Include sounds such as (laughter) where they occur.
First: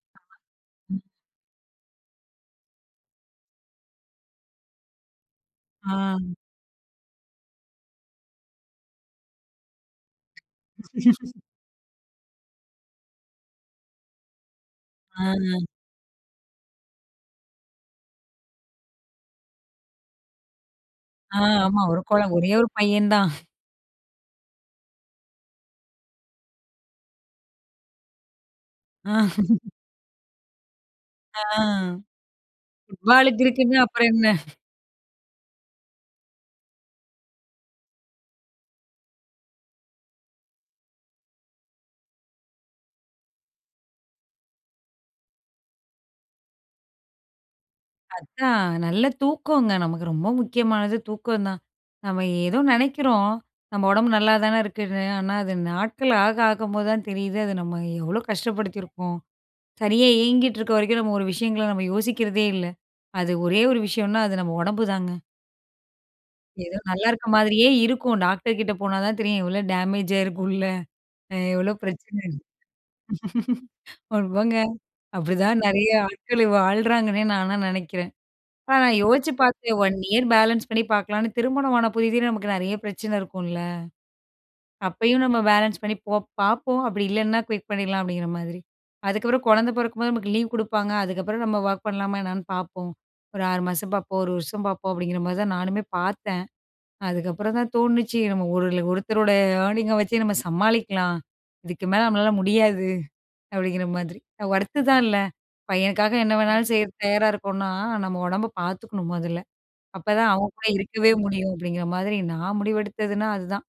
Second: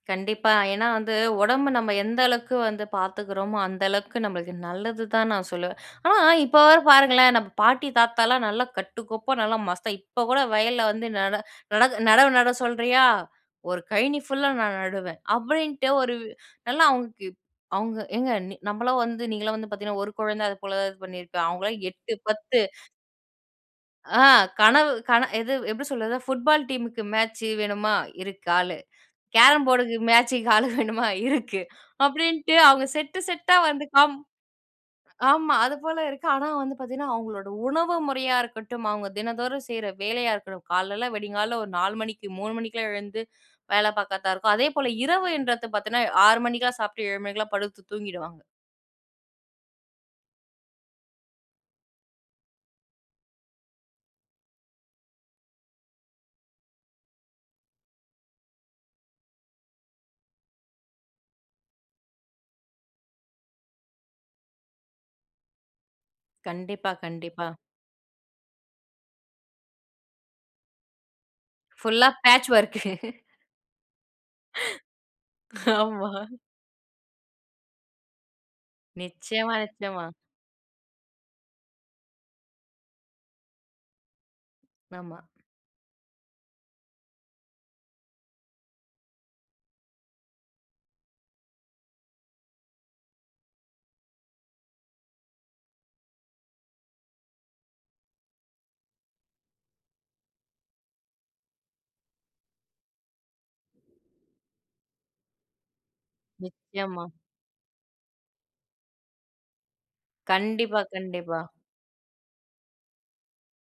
கண்டிப்பா. ஏன்னா ம். வந்து, ஒடம்பு நம்ம எந்த அளவுக்கு வந்து பார்த்துக்கிறோமோ, அந்த அளவுக்கு நம்மளுக்கு நல்லது தான் நான் சொல்லுவேன், ஆ. ஆனா இப்போ வர பாருங்களேன் நம்ம பாட்டி தாத்தாலாம், நல்லா கட்டுக்கோப்பா நல்லா மஸ்தா இப்போ கூட வயல்ல வந்து நட (laughs) நட "நடவு நட சொல்றியா? ஒரு கழனி ஃபுல்லா நான் நடுவேன்" ஆ. ஆ. அப்படின்ட்டு ஒரு, நல்லா அவங்களுக்கு அவங்க ஏங்க நம்மளாம் வந்து "நீங்கள்லாம் வந்து பார்த்திங்கன்னா, ஒரு கொழந்தை" அது போல தான் இது ஆ பண்ணியிருப்போம் அவங்களலாம் ஆமா ஒரு 8 கொளம், ஒரே 10 1 பையன் தான். ஆ கனவு கன எது எப்படி சொல்றது? புட்பால் டீம் க்கு மேட்ச் வேணுமா இருக்கு ஆளு. ஆ. கேரம் (laughs) போர்ட் க்கு மேட்ச் க்கு ஆள் வேணுமா ஆ. இருக்கு. அப்படின்னுட்டு, அவங்க செட்டு புட்பாலுக்கு செட்டா இருக்குங்க வந்து அப்புறம் காம் என்ன? ஆமா அது போல இருக்கு, ஆனா வந்து பார்த்தீங்கன்னா, அவங்களோட உணவு முறையா இருக்கட்டும், அவங்க தினந்தோறும் செய்ற வேலையா இருக்கட்டும், காலைல வெடிங்காலையில ஒரு 4 மணிக்கு 3 மணிக்கெல்லாம் எழுந்து வேலை பார்க்கர்தா இருக்கும், அதே போல இரவுன்றது பார்த்தீங்கன்னா 6 மணிக்கெல்லாம் சாப்பிட்டு 7 மணிக்கெல்லாம் படுத்து தூங்கிடுவாங்க. அதான் நல்ல தூக்கங்க, நமக்கு ரொம்ப முக்கியமானது தூக்கம் தான். நம்ம ஏதோ நெனைக்கிறோம், "நம்ம உடம்பு நல்லாதானே இருக்குன்னு" ஆனா அது நாட்கள் ஆக ஆகும்போது தான் தெரியுது அது நம்ம எவ்வளோ கஷ்டப்படுத்தியிருக்கோம், சரியா இயங்கிட்டு இருக்க வரைக்கும் நம்ம ஒரு விஷயங்களை நம்ம யோசிக்கிறதே இல்லை, அது ஒரே ஒரு விஷயம்னா அது நம்ம ஒடம்பு தாங்க. ஏதோ கண்டிப்பா நல்லா இருக்கிற கண்டிப்பா. மாதிரியே இருக்கும், டாக்டர் கிட்ட போனா தான் தெரியும், எவ்வளோ டேமேஜ் ஆயிருக்கும் உள்ள எவ்வளோ புல்லா பிரச்சன பேட்ச் வொர்க் (chuckles) (laughs) ஆமாங்க அப்படிதான் நிறைய ஆமா. (chuckles) ஆட்கள் வாழுறாங்கன்னே நான்லாம் நெனைக்கிறேன். ஆனா நான் யோசிச்சு நிச்சயமா பார்த்தேன், "ஒன் நிச்சயமா. இயர் பேலன்ஸ் பண்ணி பார்க்கலான்னு" திருமணம் ஆன புதிதுல நமக்கு நிறைய பிரச்சனை இருக்கும்ல, ஆமா. அப்பயும் நம்ம பேலன்ஸ் பண்ணி போ பார்ப்போம், அப்படி இல்லைன்னா குயிட் பண்ணிடலாம் அப்படிங்கிற மாதிரி, அதுக்கப்புறம் கொழந்தை பொறக்கும்போது நமக்கு லீவ் குடுப்பாங்க, அதுக்கப்புறம் நம்ம ஒர்க் பண்ணலாமா என்னன்னு பார்ப்போம், ஒரு 6 மாசம் பார்ப்போம் 1 வருஷம் பார்ப்போம் அப்படிங்கிற மாரி தான் நானுமே பார்த்தேன், அதுக்கப்புறம் தான் தோணுச்சு நம்ம ஒரு "ஒருத்தரோட ஏர்னிங் அ வச்சு நம்ம சமாளிக்கலாம் இதுக்கு மேல நம்மளால முடியாது" அப்படிங்கிற மாதிரி. ஒர்த்து தான் இல்லை பையனுக்காக என்ன வேணாலும் செய்ய நிச்சயமா. தயாரா இருக்கோம்னா, நம்ம ஒடம்பை பார்த்துக்கணும் மொதல்ல. அப்பதான் அவங்க கூட கண்டிப்பா இருக்கவே கண்டிப்பா. முடியும் அப்படிங்கிற மாதிரி நான் முடிவெடுத்ததுனா அதுதான்.